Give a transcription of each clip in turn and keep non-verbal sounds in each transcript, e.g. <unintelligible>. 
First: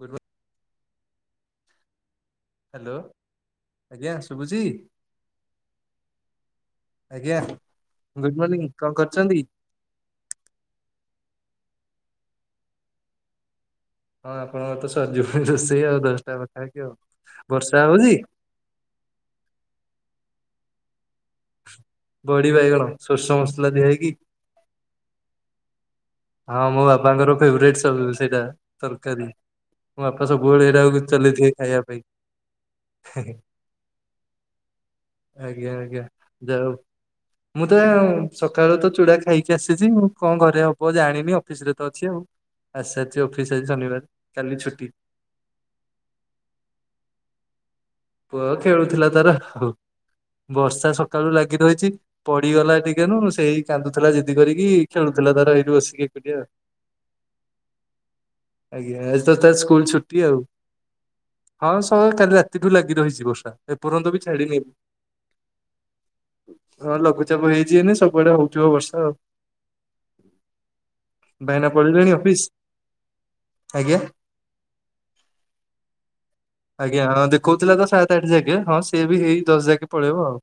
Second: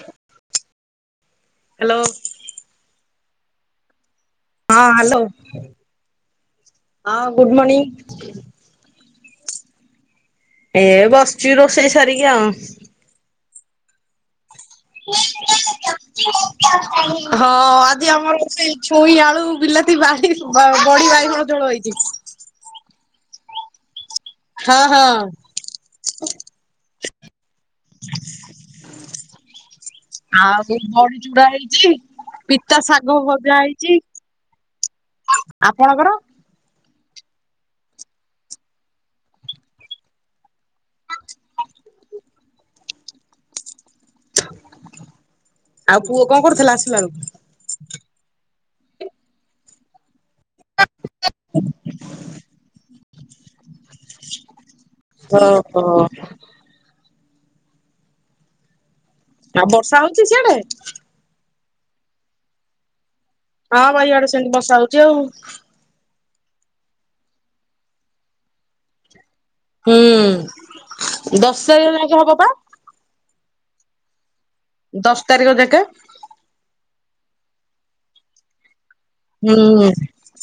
ଗୁଡ଼ମଣ। Hello? Hello ଆଜ୍ଞା ଶୁ ହଁ ହାଲୋ। ଆଜ୍ଞା, ଗୁଡ ମର୍ଣିଂ କଣ କରୁଛନ୍ତି? ଏ ବସିଛି ରୋଷେଇ ସାରିକି ଆଉ। ହଁ। ହଁ ଆଉ ତ ସରି ଜିବଣି ରୋଷେଇ ଆଉ ଦଶଟା ପାଖା ପାଖି ଆଉ ହଁ ବର୍ଷା ଆଜି ହଉଛି? ଆମର ସେଇ ଛୁଇଁ ଆଳୁ ବିଲାତି ବାଡ଼ି ବଡି ବାଇଗଣ ଝୋଳ ହେଇଛି। ବଡି ବାଇଗଣ ସୋରିଷ ମସଲା ଦିଆ ହେଇକି। ହଁ ହଁ। ହଁ ମୋ ବାପାଙ୍କର ଫେବରାଇଟ ସବ ସେଇଟା ତରକାରୀ। ମୋ ବାପା ଆଉ ସବୁବେଳେ ସେଇଟା କୁ ବଡି ଚୁରା ଚଲେଇଥିବେ ଖାଇବା ହେଇଛି। ପାଇଁ। ପିତା ଶାଗ ଭଜା ହେଇଛି। ଆଜ୍ଞା ଆଜ୍ଞା ଆପଣଙ୍କର? ଜାହଉ। ମୁଁ ତ ସକାଳୁ ତ ଚୁଡା ଖାଇକି ଆସିଛି ଉଁ କଣ ଘରେ ହବ। ହବ ଜାଣିନି ଅଫିସ ରେ ତ ଅଛି ଆଉ ଆସି ସାରଛି ଅଫିସ ଆଜି ଶନିବାର। କାଲି ଛୁଟି ଆଉ ପୁଅ କଣ କରୁଥିଲା ଆସିଲା ବେଳକୁ? ପୁଅ ଖେଳୁଥିଲା ତାର ଆଉ ବର୍ଷା ସକାଳୁ ଲାଗି ରହିଛି ପଡିଗଲା ଟି କେନୁ ନୁ ସେଇ କାନ୍ଦୁଥିଲା ଯିଦି କରିକି ଖେଳୁଥିଲା ତାର ଏଇଟି ଓହୋ ବସିକି ଏକୁଟିଆ ଆଉ। ଜ୍ଞା ଅଜୀ ତ ତା ଆଉ ସ୍କୁଲ ବର୍ଷା ହଉଛି ଛୁଟି ଆଉ ସିଆଡେ? ହଁ ସ କାଲି ରାତିଠୁ ଲାଗି ରହିଛି ବର୍ଷା। ହଁ ବା ଏପର୍ଯ୍ୟନ୍ତ ବି ଇଆଡେ ସେମିତି ଛାଡିନି। ବର୍ଷା ହଉଛି ଆଉ। ହଁ ଲଘୁଚାପ ହେଇଛି ଏଇନେ ସବୁଆଡେ ହଉଥିବ ବର୍ଷା ଆଉ। ହୁଁ ଭାଇନା ଦଶ ତାରିଖ ପଳେଇଲେଣି ଯାଙ୍କେ ହବ ଅଫିସ ପା। ଆଜ୍ଞା। ଦଶ ତାରିଖ ଜାକେ। ଆଜ୍ଞା ହଁ ଦେଖଉଥିଲା ତ ସାତ ଆଠ ଜାକେ ହଁ ସିଏ ବି ସେଇ ଦଶ ହୁଁ। ଜାକେ ପଳେଇବ ଆଉ।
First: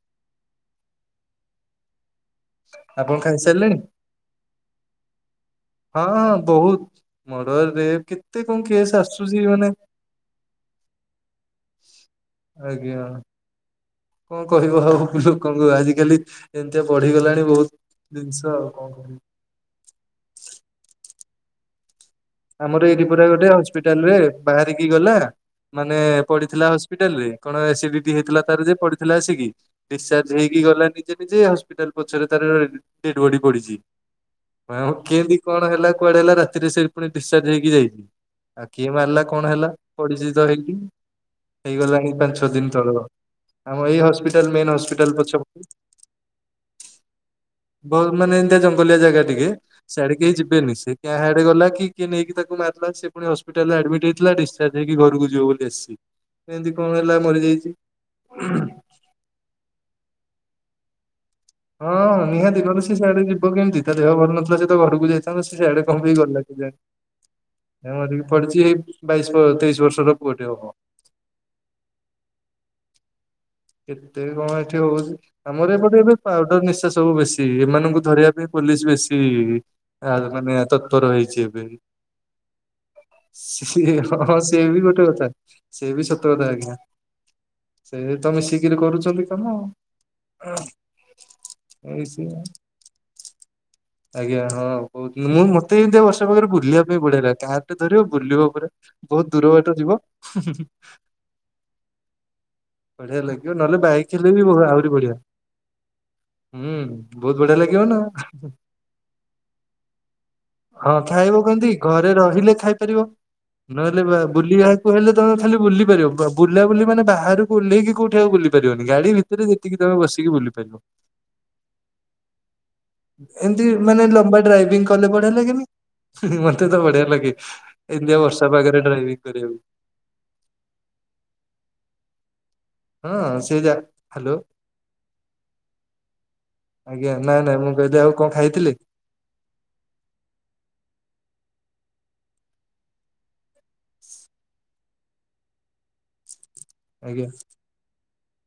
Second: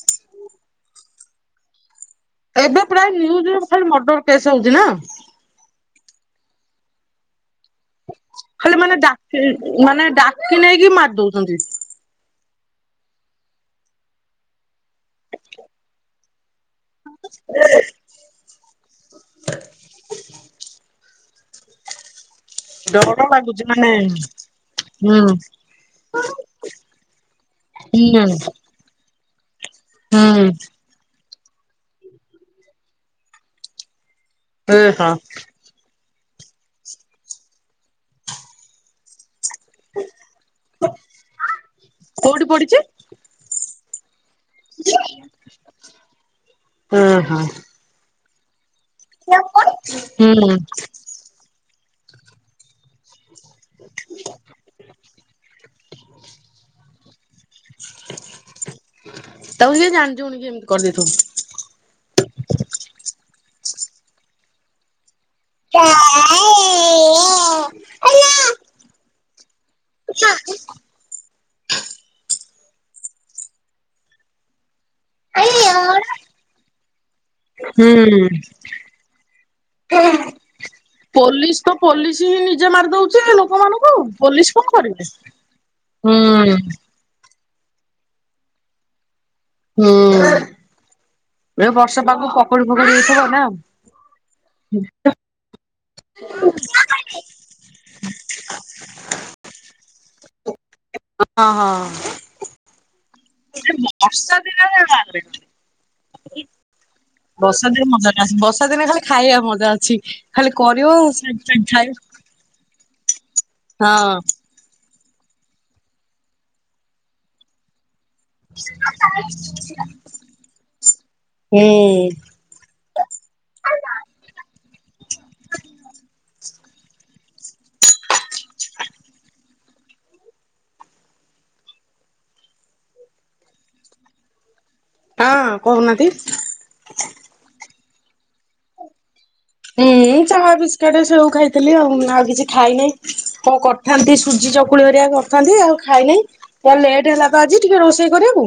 ଏବେ ପ୍ରାୟ ଆପଣ ନିୟୁଜ ରେ ଖାଇସାରିଲେଣି ଖାଲି ମର୍ଡର କେସ୍ ହଉଛି ନା ହଁ ବହୁତ, ମଡର ରେଫେ କି ଖାଲି ମାନେ ଡାକି ମାନେ ଡାକି ନେଇକି ମାରି ଦଉଛନ୍ତି। ଆଜ୍ଞା। କଣ କହିବ ଆଉ ଲୋକଙ୍କୁ ଆଜିିକାଲି ଏମିତିଆ ବଢିଗଲାଣି ବହୁତ ଜିନିଷ ଷ ଆଉ କଣ କରିବ? ଆମର ଏଇଠି ଡର ପୁରା ଗୋଟେ ଲାଗୁଛି ମାନେ ହସ୍ପିଟାଲ ରେ ବାହାରିକି ହୁଁ ହୁଁ ଗଲା ମାନେ ପଡିଥିଲା ହସ୍ପିଟାଲ ରେ କଣ ହୁଁ ଏସିଡିଟି ହେଇଥିଲା ତାର ଯେ ପଡିଥିଲା ଆସିକି ଡିସିଚାର୍ଜ ହେଇକି ଗଲା ନିଜେ ନିଜେ ହସ୍ପିଟାଲ ପଛରେ ତାର ଡେଡ ବଡି ପଡିଛି। ହଁ କେମିତି କଣ ହେଲା କୁଆଡେ ହେଲା ରାତିରେ ସେ ପୁଣି ଡିସଚାର୍ଜ ହେଇକି ଯାଇଛି ଆଉ କିଏ ମାରିଲା କଣ ହେଲା ପରିଚିତ ହେଇକି ହେଇଗଲାଣି ପାଞ୍ଚ କୋଉଠି ଛଅ ଦିନ ପଡିଛି ତଳର। ଆମ ଏଇ ହସ୍ପିଟାଲ ମେନ୍ ହସ୍ପିଟାଲ ପଛପଟେ। ଏ ହଁ। ମାନେ ଏମତିଆ ଜଙ୍ଗଲଆ ଜାଗା ହୁଁ ଟିକେ ସିଆଡେ କେହି ଯିବେନି ସେ କାହାଆଡେ ଗଲା କି କିଏ ନେଇକି ତାକୁ ମାରିଦେଲା। ପୁଣି ହସ୍ପିଟାଲରେ ଆଡମିଟ ହେଇଥିଲା ଡିସଚାର୍ଜ ହେଇକି ଘରକୁ ଯିବ ବୋଲି ଆସି ଏମତି କଣ ହେଲା? ମରିଯାଇଛି। ତାକୁ କିଏ ଜାଣି ଶୁଣି କି ଏମିତି କରିଦେଇଥିବ। ହଁ ନିହାତି ଗଲ ସେ ସିଆଡେ ଯିବ କେମିତି ତା ଦେହ ଭଲ ନଥିଲା ସେ ତ ଘରକୁ ଯାଇଥିଲା। ସିଆଡେ କଣ ପାଇଁ ଗଲେ କେଜାଣି ଏଇ ବାଇଶ ତେଇଶି ବର୍ଷରେ ପୁଅ ଟେ ହବ। କେତେ କଣ ଏଠି ହଉଛି ଆମର ଏପଟେ ଏବେ ପାଉଡର ନିଶା ସବଙ ହବୁ ବେଶୀ ଏମାନଙ୍କୁ ଧରିବା ପାଇଁ ପୋଲିସ ବେଶୀ ଆ ମାନେ ତତ୍ପର ହେଇଛି ପୋଲିସ ଏବେ ତ ହଁ ପୋଲିସ ହିଁ ନିଜେ ମାରି ଦଉଛି ଲୋକମାନଙ୍କୁ ସିଏ ପୋଲିସ କଣ ସେ ବି କରିବେ। ଗୋଟେ କଥା ସେ ବି ହୁଁ ସତ କଥା ଆଜ୍ଞା। <inaudible> ସେ ତମ ମିଶିକରି କରୁଛନ୍ତି କାମ ହୁଁ। ଆଉ। ଏ ବର୍ଷା ପାଗ ପକୁଡି ଫକୁଡି ହେଇଥିବ ନା? ଆଜ୍ଞା ହଁ କହୁଥିଲିନି ମୁଁ ମତେ ଏତେ ଏମିତିଆ ବର୍ଷା ପାଖରେ ବୁଲିବା ପାଇଁ ପଡେଇଲା କାହାରରେ ଧରିବ ବୁଲିବା ପରେ ବହୁତ ଦୂର ବାଟ ଯିବ। ହଁ ହଁ। ବଢିଆ ଲାଗିବ ନହେଲେ ବାଇକି ହେଲେ ବର୍ଷା ବି ଦିନରେ ଆହୁରି ବଢିଆ ହୁଁ। ବହୁତ ବଢିଆ ବର୍ଷା ଲାଗିବ ଦିନ ନା ମଜା ନାହିଁ ବର୍ଷା ଦିନେ ଖାଲି ଖାଇବା ମଜା ଅଛି ଖାଲି ହଁ କରିବ ଖାଇବ ସେ କେମିତି ଖାଇବୁ। ଘରେ ରହିଲେ ଖାଇପାରିବ। ନହେଲେ ବୁଲିବାକୁ ହେଲେ ତମେ ଖାଲି ବୁଲି ପାରିବ ବୁଲାବୁଲି ମାନେ ବାହାରକୁ ଓହ୍ଲେଇ କି କଉଠି ସେଠି ବୁଲି ପାରିବନି ଗାଡି ଭିତରେ ଯେତିକି ତମେ ବସିକି ବୁଲି ପାରିବ। ହୁଁ। ଏମତି ମାନେ ଲମ୍ବା ଡ୍ରାଇଭିଂ କଲେ ବଢିଆ ଲାଗେନି। ମତେ ତ ବଢିଆ ଲାଗେ ଏମତିଆ ବର୍ଷା ପାାଗରେ ଡ୍ରାଇଭିଂ କରିବାକୁ। <inaudible> ହଁ ସିଏଜା ହାଲୋ। ହଁ କହୁନାହାନ୍ତି। ବଦ ଆଉ କଣ ଖାଇଥିଲେ? ହୁଁ ଚାହା, ବିସ୍କିଟ ସେଓ ଖାଇଥିଲି ଆଉ ଆଉ କିଛି ଖାଇନାହିି କଣ କରିଥାନ୍ତି ସୁଜି ଚକୁଳି ହରିଆ କରିଥାନ୍ତି ଆଉ ଖାଇ ନାହିଁ। ତା ଲେଟ୍ ଆଜ୍ଞା ହେଲା ତ ଆଜି ଟିକେ ରୋଷେଇ କରିବାକୁ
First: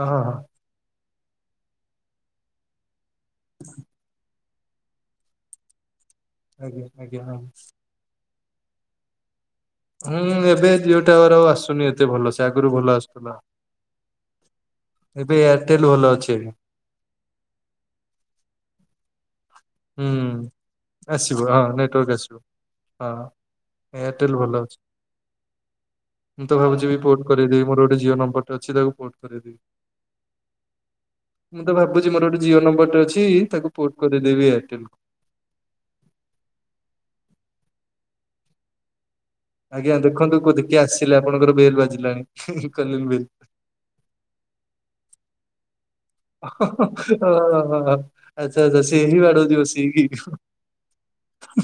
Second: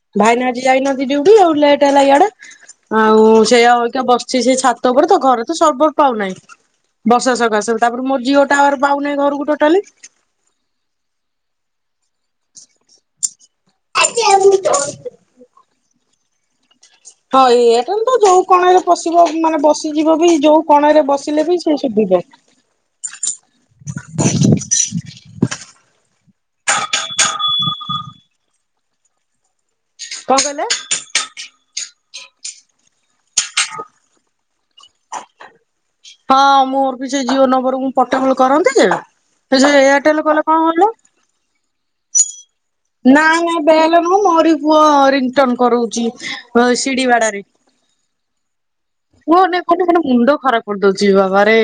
ଅ ହଁ ହଁ। ଭାଇନା ଆଜି ଯାଇନାହାନ୍ତି ଉଠ ଆଉ ଲେଟ ହେଲା ଇଆଡେ ଆଉ ସେ ଆଉ ବସିଛି ସେ ଛାତ ଉପରେ ତ ଘରେ ତ ସର୍ବ ପାଉନାହିଁ ଆଜ୍ଞା ଆଜ୍ଞା ବର୍ଷା ହଁ ସକାଶେ ତାପରେ ମୋର ଝିଅ ଟା ଆ ପାଉନାହିଁ ଘରକୁ ଟୋଟାଲି। ହଁ ଏବେ ଜିଓ ଟାୱାର ଆଉ ଆସୁନି ଏତେ ଭଲ ସେ ଆଗରୁ ଭଲ ଆସୁଥିଲା। <inaudible> ଏବେ ଏୟାରଟେଲ ଭଲ ଅଛି ଆଜ୍ଞା। ହଁ ଏୟାରଟେଲଟା ତ ଯୋଉ କଣରେ ପଶିଲେ ମାନେ ହୁଁ ବସିଯିବ ବି ଯୋଉ କଣରେ ଆସିବ ବସିଲେ ବି ହଁ ସେ ନେଟୱାର୍କ ଶୁଭିବ। ଆସିବ ହଁ ଏୟାରଟେଲ ଭଲ ଅଛି। ମୁଁ ତ ଭାବୁଛି ବି ପୋଟ କରେଇଦେବି, ମୋର ଗୋଟେ ଜିଓ ନମ୍ବରଟା ଅଛି ତାକୁ ପୋଟ କରେଇଦେବି। କଣ କହିଲେ? ଭାବୁଛି ମୋର ଗୋଟେ ଜିଓ ନମ୍ବର ଟେ ଅଛି, ତାକୁ ପୋଟ କରିଦେବି ଏୟାରଟେଲକୁ। ହଁ ମୋର ବି ସେ ଜିଓ ନମ୍ବରକୁ ମୁଁ ପୋର୍ଟଏବଲ କରନ୍ତି ଯେ ସେ ଯୋଉ ଆଜ୍ଞା ଏୟାରଟେଲ କଲେ ଦେଖନ୍ତୁ କଣ ବୋଧେ କିଏ କହିଲ ଆସିଲେ, ଆପଣଙ୍କର ବେଲ ବାଜିଲାଣି। Calling bell. ନାଇଁ ନାଇଁ ବେଲ ନୁହଁ ମୋରି ପୁଅ ରିଂଟୋନ କରଉ ଛି ସିଡି ବାଡ଼ାରେ, ଆଚ୍ଛା ଆଚ୍ଛା ସେ ହିଁ ବାଡଉଚି କୁହନି କୁହନି ଖାଲି ବସିକି। ମୁଣ୍ଡ ଖରାପ କରିଦଉ ଚି ବାବାରେ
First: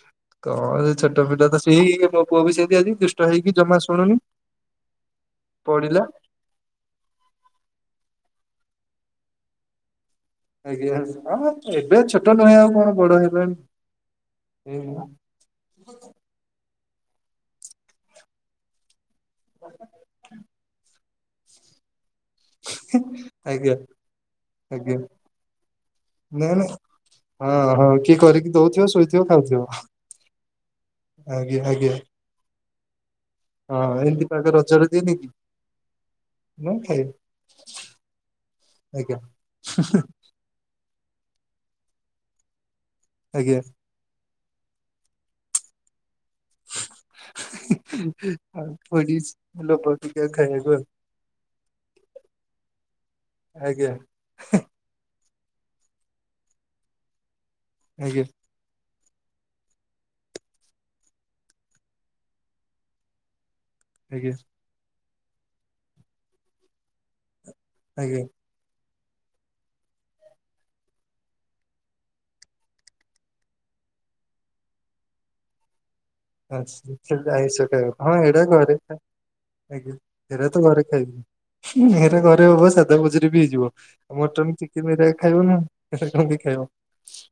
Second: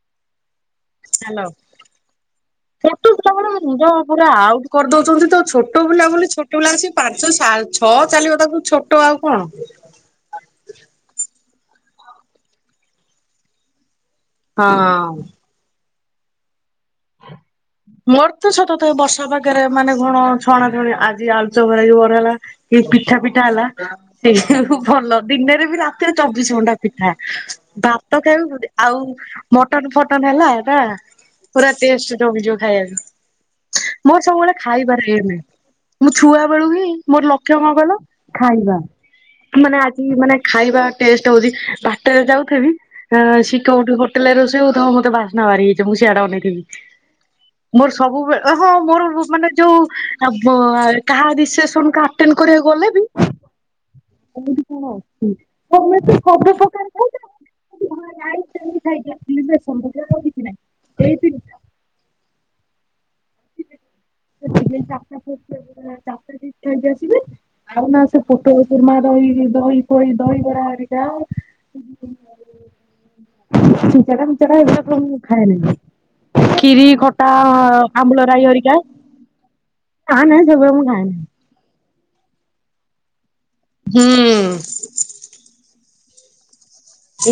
ହ କଣ ସେ ଛୋଟ ହ୍ୟାଲୋ। ପିଲା ତ ସେଇ, ହେଇ ମୋ ପୁଅ ବି ସେମିତି ଆଜି ଛୋଟ ଦୁଷ୍ଟ ପିଲାମାନେ ହେଇକି ଜମା ମୁଣ୍ଡ ଶୁଣୁନି। ପୁରା ଆଉଟ୍ କରିଦଉଛନ୍ତି ତ ଛୋଟ ପଢିଲା ପିଲା ବୋଲି ଛୋଟ ପିଲା ଆସି, ପାଞ୍ଚ ଛଅ ଚାଲିବ ତାକୁ ଛୋଟ ଆଉ କଣ? ଆଜ୍ଞା, ଆଉ ଏବେ ଛୋଟ ନୁହେଁ ଆଉ କଣ ବଡ ହେଲେଣି? ହଁ। ମୋର ତ ସତ କଥା ଏ ବର୍ଷା ପାଗରେ ମାନେ ଘଣ ଛଣା ଛଣି ଆଗ ଆଜି ଆଲୁଚପ କି ବରା ହେଲା। କି ପିଠା ପିଠା ହେଲା, ଆଜ୍ଞା ସେଇ ଆଜ୍ଞା ଭଲ ଦିନରେ ବି ରାତିରେ ଚବିଶ ନାଇଁ ଘଣ୍ଟା ନାଇଁ ପିଠା। ହଁ ହଁ କିଏ ଭାତ କରିକି ଖାଇବ ଦଉଥିବ ଆଉ ଶୋଇଥିବ ଖାଉଥିବ। ମଟନ ଫଟନ ହେଲା, ନା ଆଜ୍ଞା ପୁରା ଆଜ୍ଞା ଟେଷ୍ଟ କମିଯିବ ଖାଇବାକୁ, ହଁ ମୋର ଏମିତି ପାଗ ସବୁବେଳେ ରଜରେ ଦିଏନି ଖାଇବାରେ। କି <unintelligible> ମୁଁ ଛୁଆ ବେଳୁ ନା ହିଁ, ଖାଏ ମୋର ଲକ୍ଷ୍ୟ କଣ କହିଲ ଖାଇବା। ଆଜ୍ଞା ମାନେ ଆଜି ମାନେ ଖାଇବା ଟେଷ୍ଟ ହଉଛି, ବାଟରେ ଯାଉଥେବିି। ସେ ଆଜ୍ଞା। କୋଉଠି ହୋଟେ ହୋଟେଲରେ ରୋଷେଇ ହଉଥିବ, ମତେ ବାସ୍ନା ବାରି ହୋଇଯିବ ମୁଁ ସିଆଡେ ଅନେଇଥିବି। ମୋର ସବୁବେଳେ, ଆଉ ହଁ ମୋର ଥୋଡିସ୍ ମାନେ ଯୋଉ ଲୋଭ ଟିକେ ବ ଖାଇବାକୁ ଆଉ କାହା ରିଶେପସନ ଆଟେଣ୍ଡ କରିବାକୁ ଗଲେ ବି‌। ଆଜ୍ଞା <unintelligible> କେମିତି ସବୁ ପ୍ରକାର ଆଜ୍ଞା ଖାଇ <unintelligible> <unintelligible> ଆଜ୍ଞା। <unintelligible> ସେ ଆଜ୍ଞା। ପୋଟଳ କୁରୁମା ଦହିରେ <unintelligible> ଦହି ପ ଦହିବରା ହେରିକା ଆଉ। ଖିରି, ଖଟା ଆଚ୍ଛା ଆଇଁଷ ଖାଇବାକୁ ହଁ, ଏଇଟା ଆମ୍ବୁଲରାଇ ଘରେ ହରିକା ଖାଏ, ଆଞା ନା ନା ଏଇରା ତ ସେଗୁରା ମୁଁ ଘରେ ଖାଇବି ଖାଏନି। ମୁଁ। ଘରେ ଘରେ ହବ ସାଧା ଭୋଜିରେ ବି ହେଇଯିବ, ଆଉ ମଟନ୍ ହୁଁ ଚିକେନ ଏରା ଖାଇବ ନା ଆଉ। ସେ କଣ ବି ଖାଇବ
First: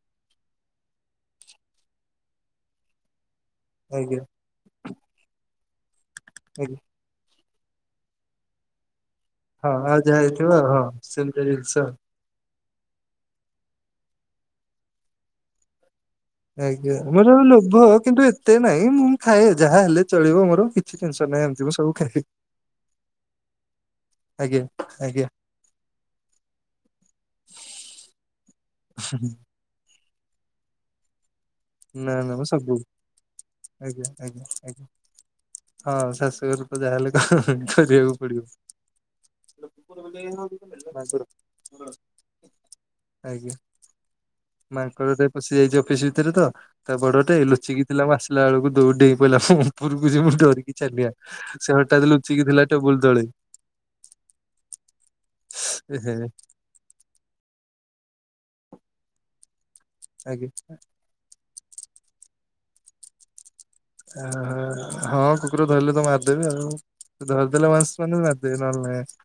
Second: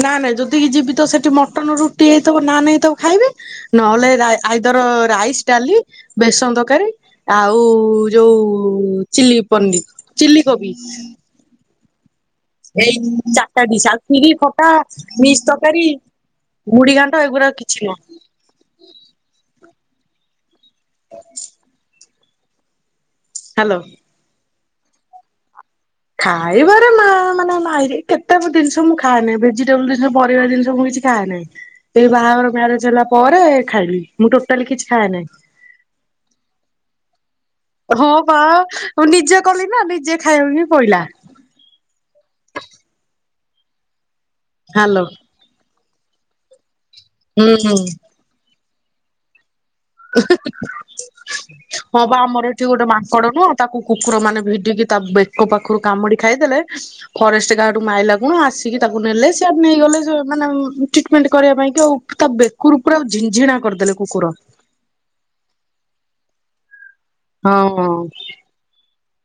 ନାଇଁ ନାଇଁ ଯଦି କିି ଯିବି ତ, ସେଠି ମଟନ ରୁଟି ହେଇଥିବ ନାନ୍ ହେଇଥିବ ଖାଇବି। ନହେଲେ ଆଜ୍ଞା ଆଇଦର ରାଇସ, ଡାଲି, ବେସନ ଆଜ୍ଞା। ତରକାରୀ ଆଉ ଯୋଉ ଚିଲି ହଁ ଆଉ ପନିର, ଯାହା ଚିଲି ହେଇଥିବ କୋବି ହଁ ସେମିତିଆ ଜିନିଷ। ଏଇ ଚାରିଟା ଡିସ ଆଉ ଖିରି, ଖଟା, ମିକ୍ସ୍ ତରକାରୀ ମୁଢି ଆଜ୍ଞା ଘାଣ୍ଟ ମୋର ଏଗୁରା କିଛି ଲୋଭ, ନୁହଁ। କିନ୍ତୁ ଏତେ ନାଇଁ ମୁଁ ଖାଏ ଯାହା ହେଲେ ଚଳିବ ମୋର। କିଛି ଟେନସନ୍ ନାହିଁ, ଏମିତି ମୁଁ ସବୁ ଖାଇଦେବି। ହ୍ୟାଲୋ। ଆଜ୍ଞା ଆଜ୍ଞା। ଖାଇବାରେ ମା ମାନେ ମାହିର, କେତେ ଜିନିଷ ମୁଁ ଖାଆଇନି ଭେଜିଟେବୁଲ ସେ ପରିବା ଜିନିଷ ମୁଁ କିଛି ଖାଏ ନାହିଁ। ଏଇ ନା ନା ମୁଁ ବାହାଘର ସବୁ ମ୍ୟାରେଜ ହେଲା ପରେ ଖାଇଲି, ଆଜ୍ଞା ମୁଁ ଆଜ୍ଞା ଟୋଟାଲି ଆଜ୍ଞା। କିଛି ଖାଏ ନାହିଁ। ହଁ, ଶାଶୁଘର ତ ଯାହା ହେଲେ ହଁ ବା ମୁଁ ନିଜେ କଲି ନା, ନିଜେ ଖାଇବାକୁ ହିଁ ପଇଲା। <inaudible> ଆଜ୍ଞା ହାଲୋ ମାଙ୍କଡଟେ ପଶି ଯାଇଛି ଅଫିସ ଭିତରେ ତ। ତା ବଡଟେ ହୁଁ ହୁଁ। ଲୁଚିକି ଥିଲା, ମୁଁ ଆସିଲା ବେଳକୁ ଦୌଡ଼ିକି ପଳେଇଲା ଉପରକୁ ଯେ ମୁଁ ଡରିକି ଛାନିଆ, ସେ ହଁ ହଠାତ୍ ବା ଆମର ଲୁଚିକି ଏଠି ଥିଲା ଟେବୁଲ ତଳେ। ଇଏ ତା ବେକ ପାଖରୁ ଏହେ କାମୁଡି ଖାଇଦେଲେ, ଫରେଷ୍ଟ ଗାର୍ଡ ମାଇଲା ଗୁଣ ଆସିକି ତାକୁ ନେଲେ ସଆ ନେଇଗଲେ ମାନେ ଆଜ୍ଞା ଟ୍ରିଟମେଣ୍ଟ କରିବା ପାଇଁ। ଆଉ ତା ବେ କୁରୁ କୁରା ଝିଝିଣା କରିଦେଲେ, କୁକୁର ହଁ କୁକୁର ଧରିଲେ ତ ମାରିଦେବି ଆଉ। ଧରିଦେଲେ ମାଂସ ହଁ। ମାନେ ବି ମାରିଦେବେ ନହେଲେ ନାହିଁ।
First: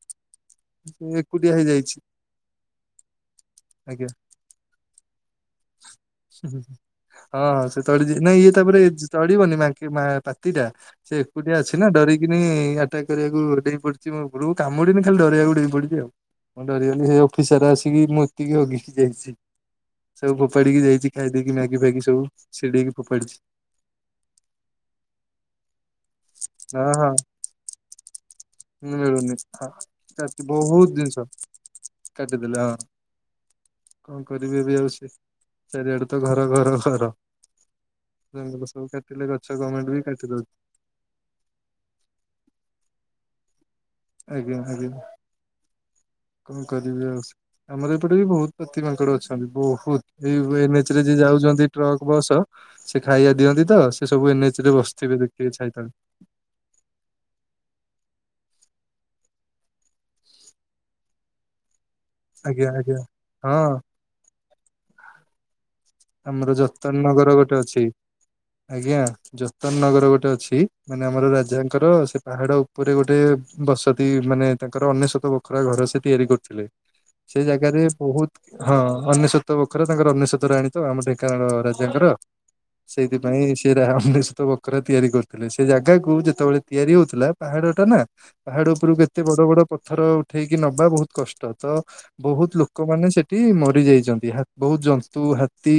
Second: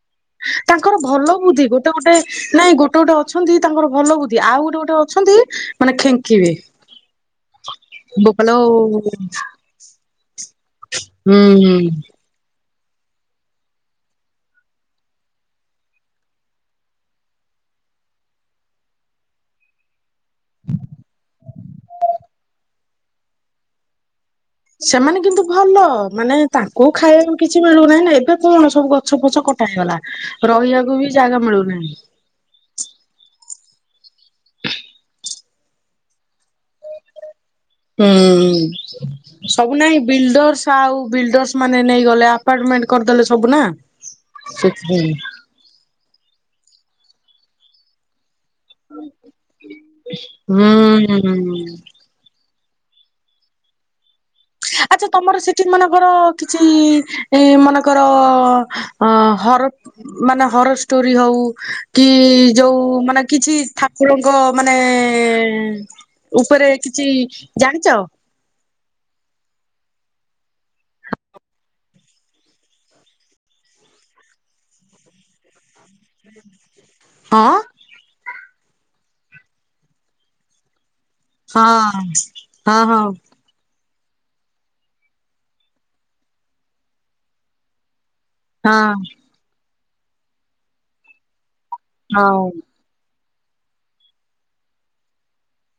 ତାଙ୍କର ସେ ଭଲ ଏକୁଟିଆ ବୁଦ୍ଧି ଗୋଟେ ହେଇଯାଇଛି ଗୋଟେ ନାଇଁ ଗୋଟେ ଗୋଟେ ଅଛନ୍ତି ତାଙ୍କର ଆଜ୍ଞା। ଭଲ ବୁଦ୍ଧି ଆଉ ଗୋଟେ ଗୋଟେ ଅଛନ୍ତି, ମାନେ ଖେଙ୍କିବେ। ହଁଁ, ସେତେବେଳେ ଯି ନାଇଁ ଇଏ ବୋପାଲୋ ତାପରେ ହୁଁ ତଡିବନି ମାଙ୍କି ମା ପାତି ଟା ସେ ଏକୁଟିଆ ଅଛି ନା ହୁଁ ଡରିକିନି ଆ ତା କରିବାକୁ ଡେଇ ପଡିଛି ମୋରୁ କାମୁଡିନି ଖାଲି ଡରେଇବାକୁ ଡେଇଁ ପଡିଛି ଆଉ। ମୁଁ ଡରିଗନି, ସେଇ ଅଫିସର ଆସିକି ମୁତିକି ହଗିକି ଯାଇଛି। ସବୁ ଫୋପାଡିକି ଯାଇଛି ଖାଇ ଦେଇକି ମ୍ୟାଗି ଫ୍ୟାଗି ସବୁ ଚିଡ଼େଇକି ଫୋପାଡିଛି। ସେମାନେ କିନ୍ତୁ ଭଲ ମାନେ ହଁ ତାଙ୍କୁ ହଁ ଖାଇବାକୁ କିଛି ମିଳୁନାହିଁ ନା ଏବେ କଣ ସବୁ ଗଛ ମିଳୁନି ଫଛ କଟା ହେଇଗଲା ହଁ ରହିବାକୁ ବି ଜାଗା ମିଳୁନାହିଁ। ଲ କଣ କରିବି ଏ ବି ଆଉ ସେ ଚାରିଆଡେ ତ ଘର, ଘର, ଘର, ହୁଁ ସବୁ କାଟିଲେ ଗଛ ସବୁ ଗଭର୍ଣ୍ଣମେଣ୍ଟ ନାଇଁ ବି କାଟି ଦଉଛି ବିଲଡର୍ସ ଆଉ ବିଲଡର୍ସ ମାନେ ନେଇଗଲେ ଆପାର୍ଟମେଣ୍ଟ କରିଦେଲେ ସବୁ ନା। ଆଜ୍ଞା ଆଜ୍ଞା ସେଥିପାଇଁ କଣ କରିବି ଆଉ ଆମର ଏପଟେ ବି ବହୁତ ପତି ମାଙ୍କଡ ଅଛନ୍ତି ବହୁତ ଏଇ ଏନ୍ ଏଚ ରେ ଯେ ହୁଁ। ଯାଉଛନ୍ତି ଟ୍ରକ୍ ବସ ସେ ଖାଇବା ଦିଅନ୍ତି ତ ସବୁ ଏନ୍ଏଚ ରେ ଆଚ୍ଛା ବସିଥିବେ ତମର ଦେଖିବେ ସେଠି ଛାଇ ତଳେ ମାନେକର କିଛି ଏ ମନେକର ତ ଅ ହର ମାନେ ହର ଷ୍ଟୋରି ହଉ କି ଆଜ୍ଞା ଯୋଉ ଆଜ୍ଞା ମାନେ କିଛି ହଁ ଠାକୁରଙ୍କ ମାନେ ଆମର ଉପରେ ଯତନ କିଛି ନଗର ଗୋଟେ ଅଛି ଜାଣିଛ? ଆଜ୍ଞା ଯୋତନ ନଗର ଗୋଟେ ଅଛି ମାନେ ଆମର ରାଜାଙ୍କର ସେ ପାହାଡ ଉପରେ ଗୋଟେ ବସତି ମାନେ ତାଙ୍କର ଅନ୍ୟେଶ୍ୱତ ବୋଖରା ଘର ସେ ତିଆରି କରୁଥିଲେ ସେ ହଁ ଜାଗାରେ ବହୁତ ହଁ ଅନେଶ୍ୱତ ବଖରା ତାଙ୍କର ଅନେଶତ ରାଣି କାରଣ ହଁ ରାଜାଙ୍କର ହଁ ହଁ ସେଇଥିପାଇଁ ସେ ଡିସ୍କୋ ବଖରା ତିଆରି କରୁଥିଲେ ସେ ଜାଗାକୁ ଯେତେବେଳେ ତିଆରି ହଉଥିଲା ପାହାଡଟା ନା ପାହାଡ ହଁ ଉପରକୁ ଏତେ ବଡ ବଡ ପଥର ଉଠେଇକି ନବା ବହୁତ କଷ୍ଟ ତ ହଉ ବହୁତ ଲୋକମାନେ ସେଠି ମରି ଯାଇଛନ୍ତି ହା ବହୁତ ଜନ୍ତୁ ହା ତି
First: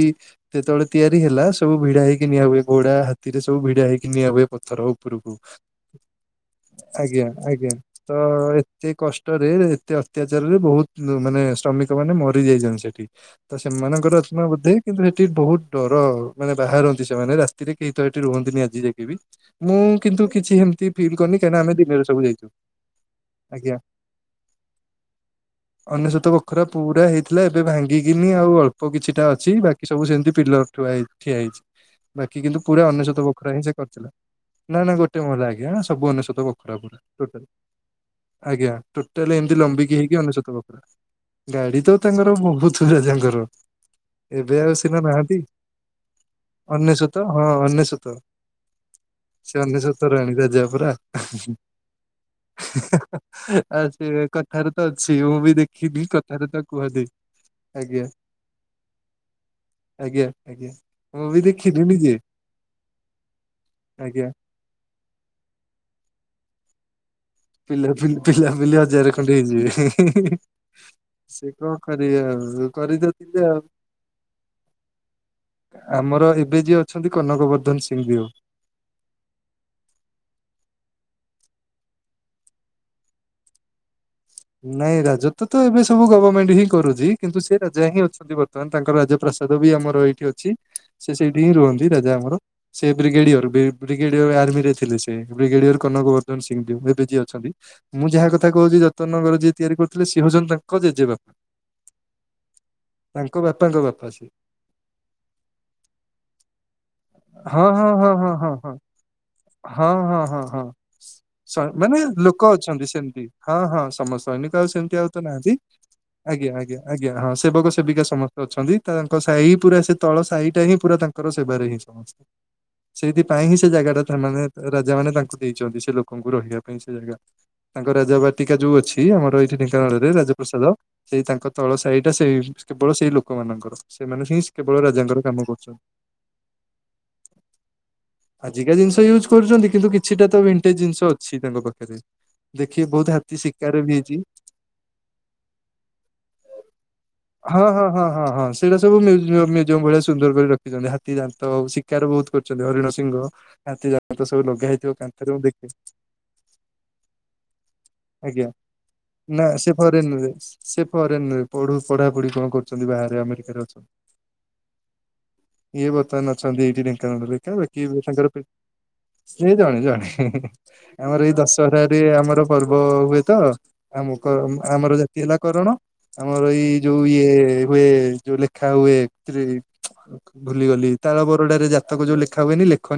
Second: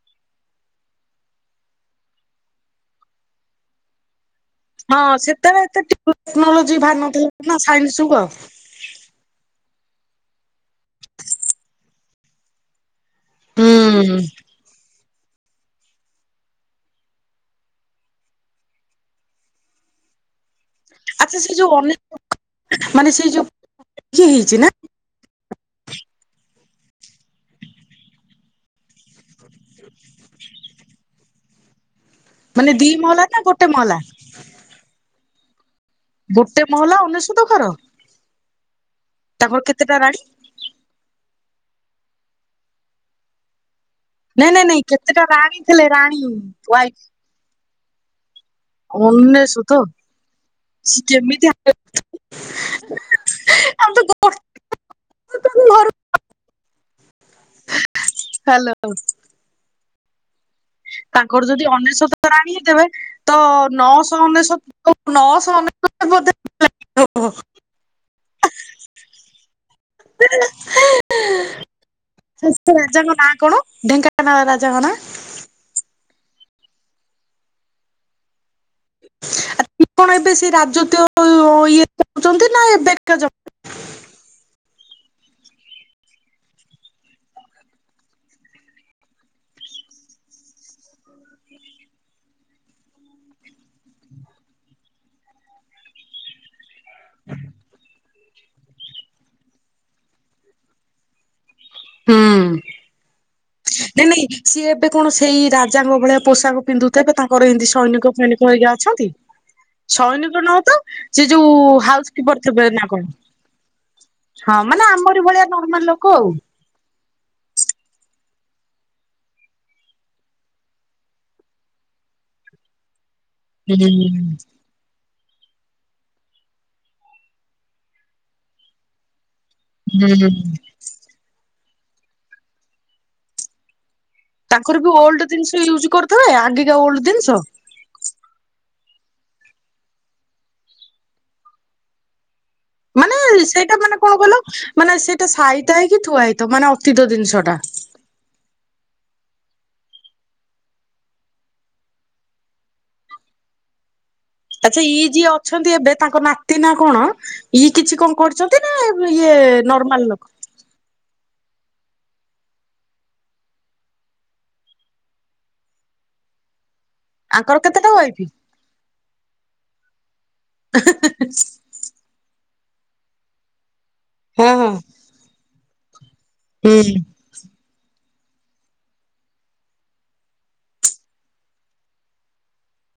ସେତେବେଳେ ତିଆରି ହେଲା ସବୁ ଭିଡା ହେଇକି ନିଆ ହୁଏ ଘୋଡା ହାତୀରେ ସବୁ ଭିଡା ହେଇକି ନିଆ ହୁଏ। ପଥର ହଁ ଉପରକୁ ସେତେବେଳେ ଏତେ ଟେକ୍ନୋଲୋଜି ବାହାରି ଆଜ୍ଞା ନଥିଲା ନା ଆଜ୍ଞା ସାଇନ୍ସ ତ ଯୁଗ ଏତେ କଷ୍ଟରେ ତ ଅତ୍ୟାଚାରରେ ବହୁତ ମାନେ ଶ୍ରମିକ ମାନେ ମରି ଯାଇଛନ୍ତି ସେଠି ତ ହୁଁ ସେମାନଙ୍କରତ୍ମ କିନ୍ତୁ ସେଠି ବହୁତ ଡର ମାନେ ବାହାରନ୍ତି ସେମାନେ ରାତିରେ କେହି ତ ସେଠି ରୁହନ୍ତିନି ଆଜି ଯାଇକ ବି ମୁଁ ମୁଁ କିନ୍ତୁ କିଛି ହେ ତି ଫିଲ୍ କରନି ଆଚ୍ଛା ସେ କାହିଁକିନା ଯୋଉ ଆମେ ଅନେ ଦିନରେ ସବୁ ଯାଇଛୁ ମାନେ ସେଇ ଯୋଉ ଆଜ୍ଞା ଇଏ ହେଇଛି ନା ଅନେଶତ ବଖରା ପୁରା ହେଇଥିଲା ଏବେ ଭାଙ୍ଗିକିନି ଆଉ ଅଳ୍ପ କିଛିଟା ଅଛି ଛି ବାକି ସବୁ ସେମିତି ପିଲର ଥୁଆ ହେଇଛି ଠିଆ ହେଇଛି ବାକି କିନ୍ତୁ ମାନେ ପୁରା ଦି ମହଲା ଅନିେଶ୍ୱତ ନା ବଖରା ହିଁ ଗୋଟେ ସେ ମହଲା କରିଥିଲା ନା ନା ଗୋଟେ ମୋଲା ଆଜ୍ଞା ସବୁ ଅନେଶତ ଗୋଟେ ବଖରା ମହଲା ପୁଣି ଅନେଶତ ଟୋଟାଲ ଘର ଆଜ୍ଞା ଟୋଟାଲି ଏମିତି ତାଙ୍କର କେତେଟା ଲମ୍ବିକି ରାଣୀ? ହେଇକି ଅନେଶତ ବଖରା ଗାଡି ତ ତାଙ୍କର ବହୁତ ରାଜାଙ୍କର ନାଇଁ ଏବେ ନାଇଁ ଆଉ ନାଇଁ ସିନା କେତେଟା ନାହାନ୍ତି ରାଣୀ ଥିଲେ ରାଣୀ ୱାଇଫ ଅନେସତ ହଁ ଅନେଶ ସେ ଅନେଶତ ଅନେଶତରେ ରାଣି ତା ଯା ପୁରା ସିଏ କେମିତି ଆମେ ଆଉ ତ ସେ ଗୋଟେ କଥାରେ ତ ଅଛି ମୁଁ ବି ଘର ଦେଖିନି କଥାରେ ତ କୁହନ୍ତିି ଆଜ୍ଞା। ଥୁ ଆଜ୍ଞା ଆଜ୍ଞା ମୁଁ ବି ତାଙ୍କର ଯଦି ଦେଖିନି ନିଜେ ଅନେଶତ ରାଣୀ ହେଇଥବେ ତ ନଅଶହ ଆଜ୍ଞା ଅନେଶତ ନଅଶହ ଅନେଶ ତ ବୋଧେ ହଉହ ପିଲା ପିଲି ପିଲା ପିଲି ହଜରେ ଖନ୍ଡେ ହେଇଯିବେ। <inaudible> <unintelligible> ସେ କଣ କରିବେ ଆଉ ସେ ରାଜାଙ୍କ ନାଁ କରିଦେଇଥିଲେ କଣ ଆଉ ଢେଙ୍କାନାଳ ରାଜାଙ୍କ ନାଁ। ଆମର ଏବେ ଯିଏ ଅଛନ୍ତି କନକ ବର୍ଦ୍ଧନ ସିଂହ ଦଓ। <inaudible> ଆପଣ ଏବେ ସେ ରାଜତ୍ଵ <unintelligible> ଇଏରେ ଯାଉଛନ୍ତି ନା ଏବେକାର ଯାଉଛନ୍ତି। ନାଇଁ ରାଜତ୍ୱ ତ ଏବେ ସବୁ ଗଭର୍ଣ୍ଣମେଣ୍ଟ ହିଁ କରୁଛି କିନ୍ତୁ ସେ ରାଜା ହିଁ ଅଛନ୍ତି ବର୍ତ୍ତମାନ ତାଙ୍କର ରାଜ୍ୟ ପ୍ରସାଦ୍। <unintelligible> ଆମର ଏଠି ଅଛି ସେ ସେଇଠି ହିଁ ରୁହନ୍ତି ରାଜା ଆମର ସେ ବ୍ରିଗେଡିୟରି ବିଗ୍ ବ୍ରିଗେଡିୟର <unintelligible> <unintelligible> ଆର୍ମି ରେ ଥିଲେ ସେ ବିଗେଡିୟର କନକବର୍ଦ୍ଧନ ସିଂଦେଓ ଏବେ ଯିଏ ଅଛନ୍ତି ମୁଁ ଯାହା କଥା କହୁଛି ଯଦ୍ ଯିଏ ତିଆରି କରିଥିଲେ ସି ହଉଚନ୍ତି ତାଙ୍କ ଜେଜେବାପା। ହୁଁ। ତାଙ୍କ ବାପାଙ୍କ ନାଇଁ ବାପା ନାଇଁ ସିଏ ଏବେ କଣ ସେଇ ରାଜାଙ୍କ ଭଳିଆ ପୋଷାକ ପିନ୍ଧୁଥିବେ ତାଙ୍କର ହଁ ଏମିତି ହଁ ସୈନ୍ ହଁ ତାଙ୍କ ହଁ ହଁ ହଁ <unintelligible> ଅଛନ୍ତି ହଁ ହଁ ସୈନିକ ହଁ ନୁହଁ ହଁ ତ ସେ ଯୋଉ ସନ୍ ମାନେ ହାଉସ କିପର ଲୋକ ଥିବେ ନା ଅଛନ୍ତି କଣ? ସେମିତି ହଁ ହଁ ସମତ୍ ସୈନିକ ହଁ ଆଉ ମାନେ ସେମିତି ଆଉ ତ ଆମରି ଭଳିଆ ନାହାନ୍ତି ନର୍ମାଲ ଲୋକ ଆଉ ହୁଁ ଆଜ୍ଞା। ଆଜ୍ଞା ଆଜ୍ଞା ହଁ ସେବକ ସେବିକା ସମସ୍ତେ ଅଛନ୍ତି ତାଙ୍କ ସାହି ପୁରା ସେ ତଳ ସାହି ଟା ହିଁ ପୁରା ତାଙ୍କର ସେବା ହଁ ସମେ ସେଇଥିପାଇଁ ହିଁ ସେ ଜାଗା ଟା ମାନେ ରାଜା ମାନେ ତାଙ୍କୁ ଦେଇଛନ୍ତି ସେ ଲୋକଙ୍କୁ ରହିବା ପାଇଁ ସେ ଜାଗା ତାଙ୍କ ରାଜା ବାଟିକା ଯୋଉ ଅଛି ଆମର ଏ ଢେଙ୍କାନାଳରେ ହୁଁ। ରାଜପ୍ରସାଦ ସେଇ ତାଙ୍କ ତଳ ସାହି ଟା ସେଇ କେବଳ ସେଇ ଲୋକମାନଙ୍କର। ସେମାନେ ହିଁ <unintelligible> ତାଙ୍କର କେବଳ ବି ଓଲ୍ଡ ରାଜାଙ୍କର କାମ ଜିନିଷ କରୁଛନ୍ତି ୟୁଜ କରୁଥିବେ ଆଗିକା ଓଲ୍ଡ ଜିନିଷ ଆଜି ଏ ଜିନିଷ ୟୁଜ କରୁଛନ୍ତି କିନ୍ତୁ କିଛିଟା ତ ଭେଣ୍ଟେଜ ଜିନିଷ ଅଛି ତାଙ୍କ ପାଖରେ ଦେଖି ବହୁତ ମାନେ ହାତୀ ଶକ୍ ସେଇଟା ମାନେ କଣ କଲ ମାନେ ସେଇଟା ସାଇତା ହେଇକି ଥୁଆ ହେଇଥବ ମାନେ ଅତୀତ ଜିନିଷ ଟା। ସେଇଡା ସବୁ ମିଉଜିୟମ ଭଳିଆ ସୁନ୍ଦର କରି ରଖିଛନ୍ତି ହାତୀ ଦାନ୍ତ ଶିକାର ବହୁତ କରୁଛନ୍ତି ହରିଣ ସିଂହ ହାତି ଦାନ୍ତ ସବୁ ଲଗା ଆଚ୍ଛା ହେଇଥିବ ଇଏ କାନ୍ଥରେ ଯିଏ ମୁଁ ଦେଖେ ଅଛନ୍ତି ଏବେ ତାଙ୍କ ନାତି ନା କଣ ଇଏ କିଛି କଣ କରୁ ଆଜ୍ଞା। ଅଛନ୍ତି ନା ଇଏ ନା ସେ ନର୍ମାଲ ଫରେନରେ ଲୋକ <unintelligible> ପଢାପଢି କଣ କରୁଛନ୍ତି ବାହାରେ ଆମେରିକରେ ଅଛନ୍ତି ଇଏ ବର୍ତ୍ତମାନ ଅଛନ୍ତି ଏଇଠି ଢେଙ୍କାନାଳ ରେ ଏକା ଆଙ୍କର ବାକି କେତେଟା ୱାଇଫ? ତାଙ୍କର <unintelligible> ଏ ଜଣେ ଜଣେ ଆମର ଏଇ ଦଶହରାରେରେ ଆମର ପର୍ବ ହୁଏ ତ ଆମ ହଁ ହଁ ଆମର ଜାତି ହେଲା କରଣ ଆମର ଏଇ ହୁଁ। ଯୋଉ ଇଏ ହୁଏ ଯୋଉ ଲେଖା ହୁଏ <unintelligible> ଭୁଲିଗଲି ତାଳ ବରଡାରେ ଜାତକ ଯୋଉ ଲେଖା ହୁଏନି ଲେଖନି